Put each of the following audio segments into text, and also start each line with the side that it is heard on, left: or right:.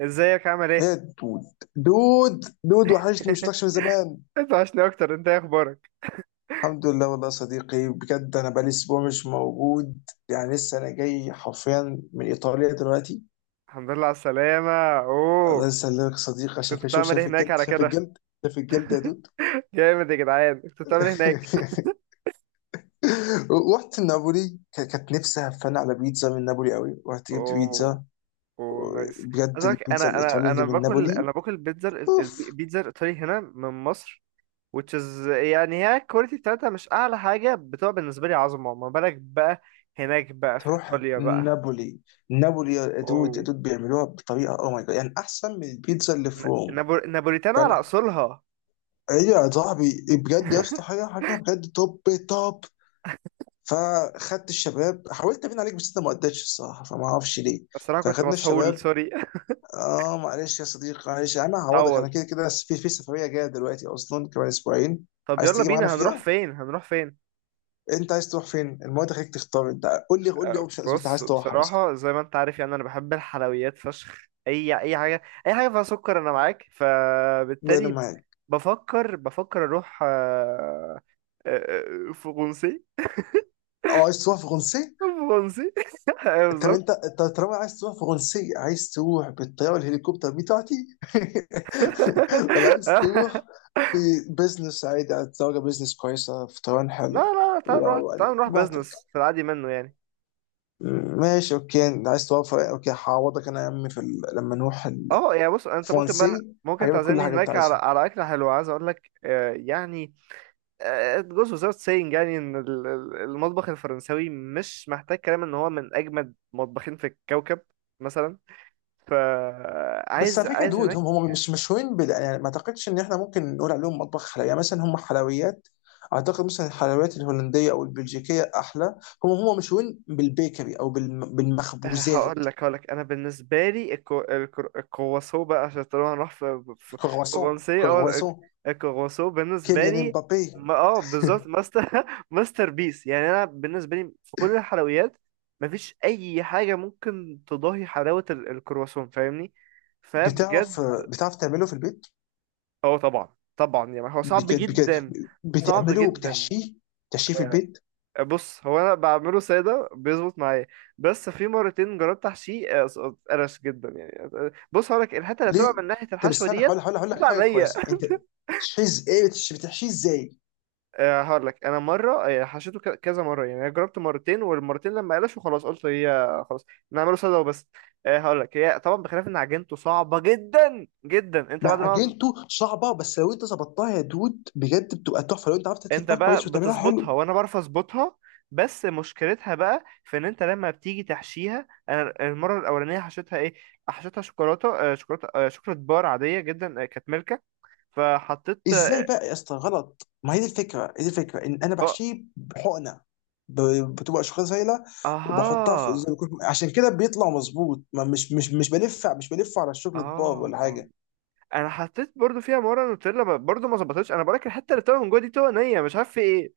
right: ازيك عامل ايه؟
left: ايه دود دود دود وحشني، مش شفتكش من زمان.
right: انت عشنا اكتر، انت ايه اخبارك؟
left: الحمد لله والله يا صديقي، بجد انا بقالي اسبوع مش موجود. يعني لسه انا جاي حرفيا من ايطاليا دلوقتي.
right: الحمد لله على السلامة. اوه.
left: الله يسلمك يا صديقي، عشان
right: كنت
left: كده شوف،
right: بتعمل ايه
left: شايف
right: هناك
left: الجلد،
right: على
left: شايف
right: كده؟
left: الجلد، شايف الجلد يا دود؟
right: جامد يا جدعان، كنت بتعمل ايه هناك؟
left: رحت نابولي، كانت نفسي هفان على بيتزا من نابولي قوي، رحت جبت
right: اوه،
left: بيتزا.
right: اوه، نايس.
left: بجد
right: عايزك،
left: البيتزا
right: انا
left: الايطالي
right: انا
left: اللي
right: انا
left: من
right: باكل
left: نابولي،
right: انا باكل بيتزا.
left: اوف.
right: البيتزا الايطالي هنا من مصر which is، يعني هي الكواليتي بتاعتها مش اعلى حاجة، بتبقى بالنسبة لي عظمة، ما بالك بقى هناك بقى في
left: تروح
right: ايطاليا بقى.
left: نابولي، نابولي يا دود، يا
right: اوه.
left: دود بيعملوها بطريقه او ماي جاد، يعني احسن من البيتزا اللي في روم.
right: نابوليتانا على
left: فانا،
right: اصولها.
left: هي يا صاحبي بجد يا اسطى حاجه، حاجه بجد توب، توب. فخدت الشباب، حاولت ابين عليك بس انت ما قدرتش الصراحه، فما اعرفش ليه.
right: الصراحة كنت
left: فخدنا
right: مسحول،
left: الشباب.
right: سوري.
left: اه معلش يا صديقي، معلش انا هعوضك، انا
right: اتعوض.
left: كده كده في سفريه جايه دلوقتي اصلا كمان اسبوعين.
right: طب
left: عايز
right: يلا
left: تيجي معانا
right: بينا، هنروح
left: فيها؟
right: فين؟ هنروح فين؟
left: انت عايز تروح فين؟ المواد خليك تختار انت، قول لي، قول لي اوبشنز انت
right: بص،
left: عايز تروحها مثلا.
right: بصراحة زي ما انت عارف يعني انا بحب الحلويات فشخ، اي حاجة، اي حاجة فيها سكر انا معاك.
left: انا
right: فبالتالي
left: معاك.
right: بفكر اروح آه، فرنسي.
left: اه عايز تروح فرنسا؟
right: فرنسي. أيوة،
left: طب
right: بالظبط.
left: انت طالما عايز تروح فرنسية، عايز تروح بالطيارة الهليكوبتر بتاعتي ولا عايز تروح ببزنس عادي على الطيارة؟ بزنس كويسة، فطران
right: لا،
left: حلو.
right: لا، لا، تعال نروح،
left: واو، عليك
right: تعال نروح
left: براحتك.
right: بزنس في العادي منه يعني.
left: ماشي اوكي، عايز توفر، اوكي هعوضك انا يا عمي في ال... لما نروح.
right: اه، يعني بص، انت ممكن بقى،
left: الفرنسي،
right: ممكن
left: هجيب لك كل
right: تعزمني
left: حاجة انت
right: هناك على
left: عايزها.
right: على اكلة حلوة. عايز اقول لك يعني it goes without saying، يعني ان المطبخ الفرنساوي مش محتاج كلام، ان هو من اجمد مطبخين في الكوكب. مثلا.
left: بس
right: فعايز،
left: على فكره
right: عايز
left: دود،
right: هناك.
left: هم مش مشهورين بال... يعني ما اعتقدش ان احنا ممكن نقول عليهم مطبخ حلويات يعني، مثلا هم حلويات. اعتقد مثلا الحلويات الهولنديه او البلجيكيه احلى. هم مشهورين بالبيكري او بالم... بالمخبوزات.
right: هقول لك، انا بالنسبه لي الكرواسو بقى، عشان طالما هنروح في
left: كرواسون،
right: فرنسي. اه،
left: كرواسون.
right: الكرواسو بالنسبه
left: كيليان
right: لي،
left: مبابي.
right: ما، بالظبط، ماستر، ماستر بيس يعني. انا بالنسبه لي في كل الحلويات، مفيش اي حاجه ممكن تضاهي حلاوه الكرواسون، فاهمني؟
left: بتعرف،
right: فبجد.
left: بتعرف تعمله في البيت؟
right: اه، طبعا طبعا، يعني هو صعب
left: بك... بك...
right: جدا، صعب
left: بتعمله
right: جدا.
left: وبتحشيه؟ بتحشيه في البيت؟
right: بص، هو انا بعمله ساده بيظبط معايا، بس في مرتين جربت احشيه اتقرش جدا يعني. بص، هقولك الحته اللي
left: ليه؟
right: طلع من ناحيه
left: طب
right: الحشوه
left: استنى، هقول
right: ديت
left: هقول هقول لك
right: تطلع
left: حاجه
right: نية.
left: كويسه انت. بتحشيه ايه، بتحشيه، بتحشيه ازاي؟
right: هقولك، انا مره، حشيته كذا مره يعني. انا جربت مرتين، والمرتين لما قلش خلاص قلت هي خلاص، نعمله ساده وبس. هقولك، هي طبعا بخلاف ان عجينته صعبه جدا جدا، انت بعد
left: مع
right: ما،
left: اجنته صعبه، بس لو انت ظبطتها يا دود بجد بتبقى تحفه، لو انت عرفت
right: انت
left: تلفها كويس
right: بقى
left: وتعملها
right: بتظبطها،
left: حلو.
right: وانا بعرف اظبطها، بس مشكلتها بقى في ان انت لما بتيجي تحشيها. انا المره الاولانيه حشيتها ايه؟ حشيتها شوكولاته، شوكولاته، شوكولاته بار عاديه جدا، كانت ملكه. فحطيت.
left: ازاي بقى يا اسطى غلط؟ ما هي دي الفكره، هي دي الفكره، ان انا
right: اه،
left: بحشيه بحقنه. بتبقى اشخاص سايله، وبحطها في زي
right: اها.
left: ما يكون، عشان كده بيطلع مظبوط، ما مش بلف، مش بلف على الشوكليت بار
right: اه
left: ولا حاجه.
right: انا حطيت برضو فيها مره نوتيلا، برضو ما ظبطتش. انا بقولك الحته اللي طالعه من جوه دي طوع نيه، مش عارف في ايه.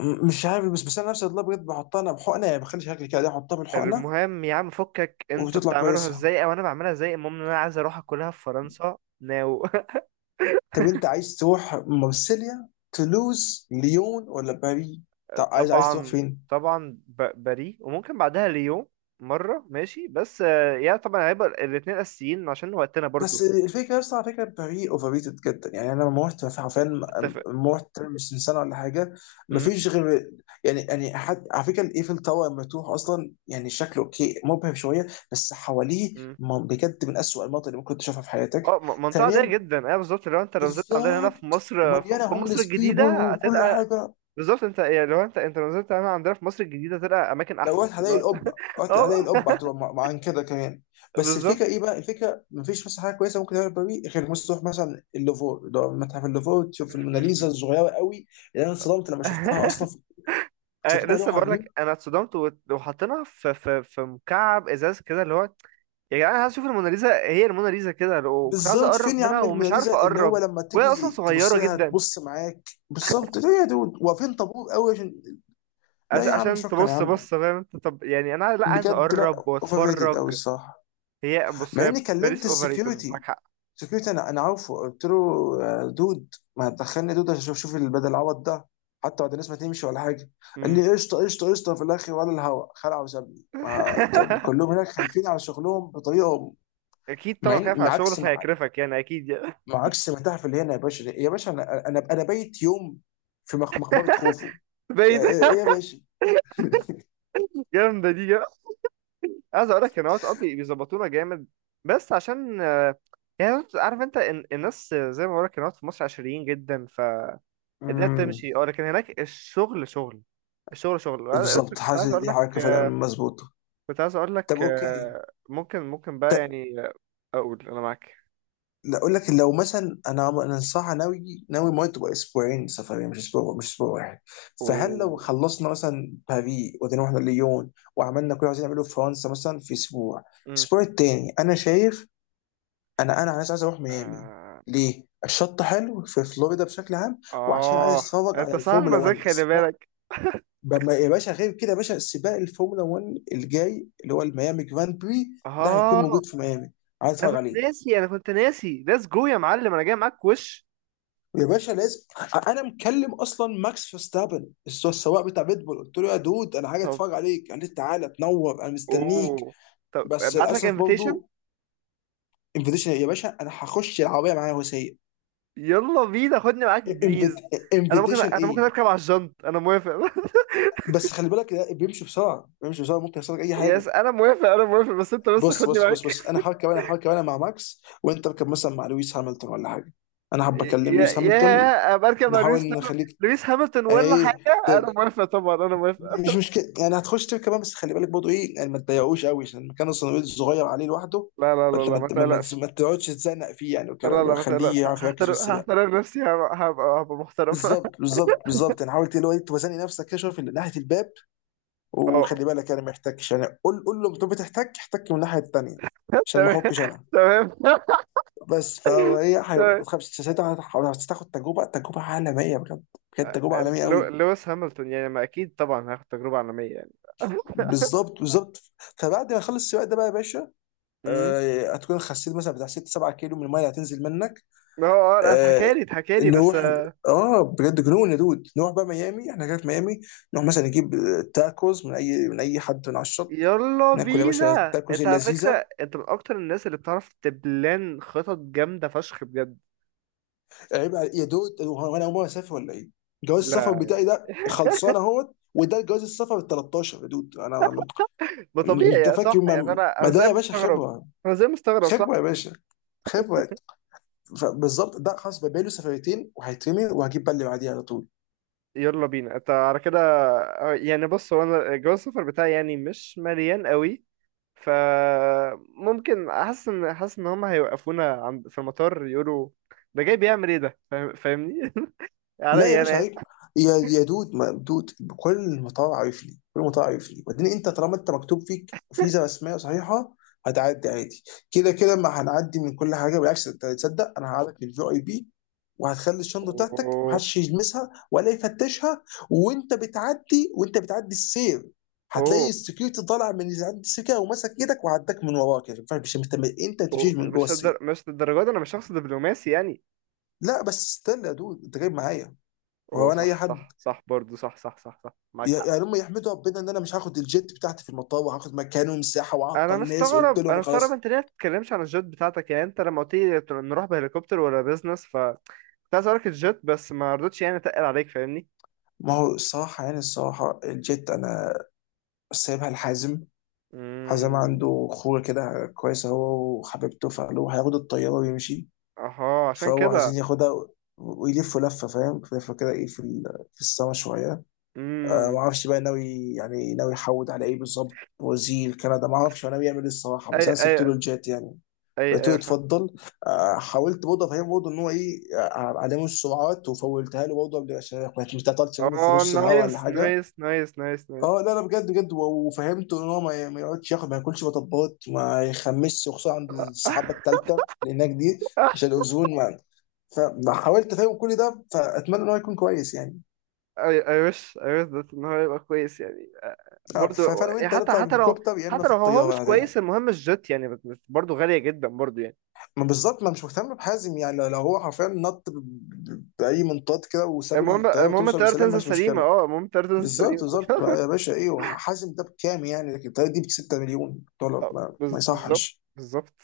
left: مش عارف، بس بس انا نفسي والله بجد بحطها انا بحقنه يعني، بخلي شكل كده، احطها بالحقنه
right: المهم يا عم فكك، انت
left: وبتطلع
right: بتعملها
left: كويسه.
right: ازاي او انا بعملها ازاي، المهم ان انا عايز اروح اكلها في فرنسا ناو.
left: طب انت عايز تروح مارسيليا، تولوز، ليون، ولا باريس؟ طب عايز، تروح
right: طبعا،
left: فين؟
right: طبعا، باريس، وممكن بعدها ليون. مرة ماشي، بس يعني طبعا هيبقى الاتنين أساسيين عشان وقتنا برضو.
left: بس الفكره، بس على فكره باريس اوفر ريتد جدا. يعني انا لما رحت حرفيا،
right: اتفق.
left: لما رحت مش من سنه ولا حاجه، ما
right: امم
left: فيش غير يعني، يعني حد على فكره الايفل تاور، لما تروح اصلا يعني شكله اوكي، مبهر شويه، بس حواليه
right: امم
left: بجد من اسوء المناطق اللي ممكن تشوفها في حياتك.
right: اه، منطقة ضيقة
left: ثانيا،
right: جدا، ايوه بالظبط. لو انت، لو نزلت عندنا هنا في
left: بالظبط،
right: مصر،
left: ومليانه
right: في مصر
left: هوملس بيبول
right: الجديدة
left: وكل
right: هتلقى.
left: حاجه.
right: بالظبط. انت يعني، لو انت لو نزلت هنا عندنا في مصر الجديدة هتلقى أماكن
left: لو
right: أحسن،
left: رحت
right: اللي
left: هلاقي
right: هو.
left: القبه، رحت هلاقي
right: اه،
left: القبه هتبقى مع كده كمان. بس
right: بالظبط.
left: الفكره ايه بقى؟ الفكره مفيش مثلا حاجه كويسه ممكن تعمل باريس، غير مثلا تروح مثلا اللوفر، اللي هو متحف اللوفر،
right: م-
left: تشوف
right: م-
left: الموناليزا
right: م.
left: الصغيره قوي، اللي انا اتصدمت لما شفتها اصلا. كنت فاكرها
right: لسه
left: لوحه
right: بقول
left: كبيره
right: لك، انا اتصدمت. وحطيناها في مكعب ازاز كده اللي هو. يا جدعان، انا عايز اشوف الموناليزا. هي الموناليزا كده، وكنت عايز
left: بالظبط. فين
right: اقرب
left: يا
right: منها
left: عم
right: ومش عارف
left: الموناليزا؟ اللي هو
right: اقرب،
left: لما
right: وهي اصلا
left: تيجي تبص
right: صغيره
left: لها
right: جدا.
left: تبص معاك بالظبط. ليه يا دود واقفين طابور قوي عشان؟ لا يا عم،
right: عشان
left: شكرا يا
right: تبص،
left: عم،
right: بص، فاهم انت؟ طب يعني انا لا، عايز
left: بجد لا،
right: اقرب
left: اوفر ريتد قوي
right: واتفرج.
left: الصراحه.
right: هي، بص،
left: مع
right: هي
left: اني
right: باريس
left: كلمت
right: اوفر ريتد، معاك
left: السكيورتي،
right: حق.
left: سكيورتي، انا عارفه قلت له دود ما هتدخلني دود عشان اشوف، شوف بدل العوض ده، حتى بعد الناس ما تمشي ولا حاجه. قال
right: مم.
left: لي قشطه قشطه، قشطه في الاخر، ولا الهوا خلع وسابني. ما طب كلهم هناك خايفين على شغلهم بطريقه.
right: اكيد
left: مع
right: طبعا،
left: إن-
right: خايف على
left: مع
right: شغله
left: عكس مع,
right: فهيكرفك يعني، اكيد يعني.
left: مع عكس ما تعرف اللي هنا يا باشا، يا باشا انا بايت يوم في مقبره خوفو.
right: بعيد.
left: ايه يا باشا؟
right: جامده دي. عايز اقول لك ان واتس اب بيظبطونا جامد، بس عشان يعني عارف انت الناس، زي ما بقول لك الناس في مصر عشريين جدا، فالدنيا
left: امم،
right: بتمشي، اه، لكن هناك الشغل شغل، الشغل شغل. وأنا لسه
left: بالظبط،
right: كنت عايز
left: حاسس
right: اقول
left: دي
right: لك،
left: حركه فعلا مظبوطه. طب اوكي،
right: ممكن، ممكن بقى يعني، اقول انا معاك.
left: لا اقول لك، لو مثلا انا انا صح ناوي، ما تبقى اسبوعين سفريه مش اسبوع، مش اسبوع واحد. فهل لو
right: اوه.
left: خلصنا مثلا باريس ودينا واحنا ليون، وعملنا كل اللي عايزين نعمله في فرنسا مثلا في اسبوع،
right: أمم.
left: الاسبوع التاني انا شايف، انا عايز، اروح ميامي.
right: اه.
left: ليه؟ الشط حلو في فلوريدا بشكل عام، وعشان عايز
right: آه.
left: اتفرج على
right: انت صاحب
left: الفورمولا 1
right: مزاج، خلي
left: السباق.
right: بالك.
left: يا باشا غير كده، يا باشا سباق الفورمولا 1 الجاي اللي هو الميامي جراند بري، ده هيكون
right: اه،
left: موجود في ميامي، عايز اتفرج عليه.
right: انا كنت ناسي. ليتس جو يا معلم، انا جاي معاك، وش؟
left: يا باشا لازم، انا مكلم اصلا ماكس فيرستابن السواق بتاع ريد بول، قلت له يا دود انا حاجه
right: طب،
left: اتفرج عليك، قال لي تعالى تنور انا مستنيك.
right: اوه، طب
left: بس
right: ابعت لك
left: للاسف
right: انفيتيشن.
left: برضه انفيتيشن، يا باشا انا هخش العربيه معايا وسيء.
right: يلا بينا، خدني معاك بليز.
left: انفيتيشن
right: انا ممكن
left: ايه؟
right: اركب على الجنط، انا موافق.
left: بس خلي بالك ده بيمشي بسرعه، بيمشي بسرعه ممكن يحصل لك اي
right: يس،
left: حاجه.
right: انا موافق، انا موافق، بس انت، بس
left: بص
right: خدني
left: بص بص
right: معاك.
left: بص، انا هركب انا مع ماكس، وانت اركب مثلا مع لويس هامilton ولا حاجه. انا حابب اكلم لويس هامilton.
right: يا بركب مع لويس.
left: نحاول نخليك.
right: لويس هامilton ولا
left: ايه
right: حاجه، انا
left: ت-
right: موافق طبعا، انا موافق.
left: مش مشكلة يعني، هتخش تبكي كمان. بس خلي بالك برضه ايه يعني، ما تضايقوش قوي عشان المكان الصغير، الصغير عليه لوحده.
right: لا، لا، لا،
left: فانت
right: لا، ما تقلقش.
left: ما تقعدش تتزنق فيه يعني وكده،
right: لا، لا،
left: لو
right: ما
left: خليه
right: تقلقش،
left: يعرف يركز في السباق.
right: هحترم نفسي، هبقى محترم.
left: بالظبط، بالظبط، بالظبط، يعني حاول اللي هو توازني نفسك كده شويه في ناحيه الباب.
right: اه،
left: وخلي بالك يعني ما يحتكش، يعني قول، قول له انت بتحتك، احتك من الناحيه الثانيه، عشان ما
right: تمام،
left: احكش انا.
right: تمام.
left: بس فهو ايه،
right: تمام.
left: ما تخافش ساعتها، هتاخد تجربه، تجربه عالميه بجد، بجد تجربه عالميه قوي.
right: لويس هامilton يعني، ما، اكيد طبعا هاخد تجربه عالميه يعني.
left: بالظبط، بالظبط. فبعد ما اخلص السباق ده بقى يا باشا،
right: أمم.
left: هتكون خسيت مثلا بتاع 6 7 كيلو من الميه اللي هتنزل منك.
right: اه. اه.
left: آه،
right: اتحكى لي بس
left: نروح، اه بجد جنون يا دود، نروح بقى ميامي، احنا كده في ميامي، نروح مثلا نجيب تاكوز من اي، من اي حد من على الشط.
right: يلا
left: ناكل يا باشا
right: بينا.
left: التاكوز
right: انت على فكرة
left: اللذيذه.
right: انت من اكتر الناس اللي بتعرف تبلان خطط جامدة فشخ بجد.
left: عيب على، يا دود هو انا اول مره اسافر ولا ايه؟ جواز السفر
right: لا،
left: بتاعي ده خلصان اهوت، وده جواز السفر ال 13 يا دود. انا
right: ما،
left: انت
right: طبيعي
left: فاكر،
right: صح يعني،
left: ما
right: انا
left: ما
right: انا
left: ده
right: زي
left: يا باشا
right: مستغرب.
left: خبره،
right: انا زي مستغرب، صح.
left: خبره يا باشا، خبره. فبالظبط ده خلاص، بقى له سفريتين وهيترمي، وهجيب بقى اللي بعديه على طول.
right: يلا بينا، انت على كده. يعني بص، هو انا جواز السفر بتاعي يعني مش مليان قوي، ف ممكن احس ان، حاسس ان هم هيوقفونا عند، في المطار يقولوا ده جاي بيعمل ايه ده، فاهمني؟
left: لا يا
right: عليا انا
left: باشا
right: يعني.
left: عيب، يا دود، ما دود كل مطار عارف لي، كل مطار عارف لي. وبعدين انت طالما انت مكتوب فيك فيزا رسميه صحيحه، هتعدي عادي. كده كده ما هنعدي من كل حاجه، بالعكس انت تصدق انا هقعدك في الفي اي بي، وهتخلي الشنطه بتاعتك
right: اوه،
left: محدش يلمسها ولا يفتشها. وانت بتعدي السير، هتلاقي
right: اوه.
left: السكيورتي طالع من اللي عند السكه وماسك ايدك وعداك من وراه كده، مش انت ما تمشيش من جوه السير.
right: مش للدرجه دي، انا مش شخص دبلوماسي يعني.
left: لا بس استنى يا دود انت جايب معايا، وهو انا اي
right: وصح،
left: حد؟
right: صح، صح، برضه صح، صح، صح، صح، معاك حق.
left: يعني هم يحمدوا ربنا ان انا مش هاخد الجيت بتاعتي في المطار وهاخد مكانه مساحه واعطل الناس، قلت
right: انا
left: لهم
right: مستغرب،
left: خلاص.
right: انت ليه ما تتكلمش عن الجيت بتاعتك؟ يعني انت لما قلت لي نروح بهليكوبتر ولا بيزنس، ف كنت عايز اقولك الجيت، بس ما رضيتش يعني، اتقل عليك، فاهمني؟
left: ما هو الصراحه يعني، الصراحه الجيت انا سايبها لحازم. حازم
right: امم.
left: عنده خوره كده كويسه هو وحبيبته، فقالوا هياخد الطياره ويمشي.
right: اها. عشان
left: فهو
right: كده.
left: عايزين ياخدها، ويلفوا لفه، فاهم لفه كده، ايه في ال... في السما شويه. آه ما
right: امم.
left: اعرفش بقى ناوي يعني، ناوي يحود على ايه بالظبط، وزير كندا ما اعرفش هو ناوي يعمل ايه الصراحه،
right: اي،
left: بس انا
right: اي.
left: سبت له الجيت يعني.
right: اي،
left: قلت له
right: اي، فاهم.
left: اتفضل. حاولت برضه افهمه برضه ان هو ايه، علامه السرعات وفولتها له برضه عشان ما تعطلش منه في
right: اه،
left: نص الهواء
right: نايس،
left: ولا حاجه.
right: نايس، نايس، نايس، نايس.
left: اه لا لا بجد بجد، وفهمته ان هو ما ما يقعدش ياخد، ما ياكلش مطبات، ما يخمسش، وخصوصا عند السحابه الثالثه لانها جديد عشان الاوزون ما. فحاولت افهمه كل ده، فاتمنى ان هو يكون كويس يعني.
right: اي، اي، وش، اي وش ده ان هو يبقى كويس يعني،
left: اه،
right: برضو.
left: فانا
right: يعني
left: وانت
right: حتى
left: نطلع
right: حتى لو
left: بالهليكوبتر يا اما
right: حتى
left: في
right: لو هو
left: الطياره
right: مش
left: العاديه.
right: كويس، المهم الجت يعني، برضو غالية جدا برضو يعني.
left: ما بالظبط، ما مش مهتم بحازم يعني، لو لو هو حرفيا نط باي منطاد كده وساب الطياره،
right: المهم
left: توصل
right: الطيارة
left: بسلام
right: تنزل
left: ماشي
right: سليمة،
left: مشكله.
right: اه، المهم الطيارة تنزل
left: بالظبط،
right: سليمة.
left: بالظبط يا باشا. ايه حازم ده بكام يعني، لكن الطياره دي ب 6 مليون دولار ما
right: بالظبط،
left: يصحش.
right: بالظبط.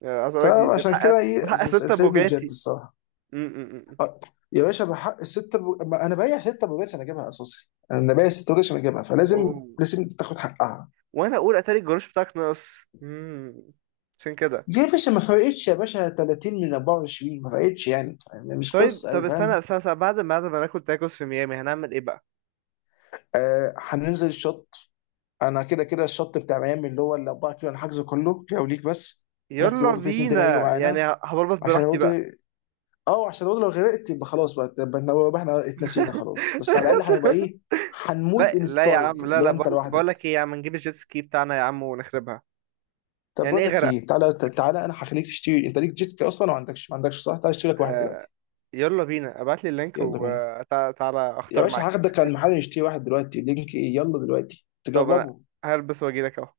right: يعني عايز اقول لك دي
left: فعشان
right: بحق،
left: كده ايه،
right: بحق ستة
left: سايب له الجت
right: بوجاتي.
left: الصراحه.
right: م- م- م- م.
left: آه، يا باشا بحق الستة ما انا بايع ستة بوجات عشان اجيبها اساسي، انا بايع ستة بوجات عشان اجيبها، فلازم،
right: اوه.
left: لازم تاخد حقها.
right: وانا اقول اتاري الجروش بتاعك ناقص. مم. عشان كده.
left: ليه يا باشا ما فرقتش؟ يا باشا 30 من 24 ما فرقتش يعني، يعني مش
right: طيب،
left: قصه
right: طب،
left: أوي، فاهم.
right: استنى، استنى، استنى، بعد ما ناكل تاكوس في ميامي هنعمل ايه بقى؟
left: آه هننزل الشط، انا كده كده الشط بتاع ميامي اللي هو الاربعه كيلو انا حاجزه كله لو ليك بس. ممكن
right: يلا
left: برضه في اتنين تاني هيجوا
right: بينا، يعني
left: معانا،
right: هبلبط
left: عشان
right: براحتي
left: برضه
right: بقى.
left: اه عشان برضه لو غرقت يبقى خلاص بقى، يبقى يبقى احنا اتنسينا خلاص، بس على الاقل هنبقى ايه، هنموت
right: لا،
left: ان
right: لا يا عم،
left: ستايل.
right: لا،
left: لو
right: لا،
left: انت
right: بقول
left: لوحدك،
right: لك ايه يا عم، نجيب الجيت سكي بتاعنا يا عم ونخربها.
left: طب
right: يعني
left: بقول
right: ايه
left: لك
right: غرق؟
left: ايه، تعالى انا هخليك تشتري، انت ليك جيت كي اصلا، ولا ما عندكش، ما عندكش صح؟ تعالى اشتري لك واحد
right: آه،
left: دلوقتي.
right: يلا بينا، ابعت لي اللينك
left: يلا بينا،
right: وتعالى
left: يا
right: اختار
left: باشا
right: معاك.
left: هاخدك على المحل نشتري واحد دلوقتي، لينك ايه، يلا دلوقتي
right: طب انا
left: تجربه.
right: هلبس واجي لك اهو.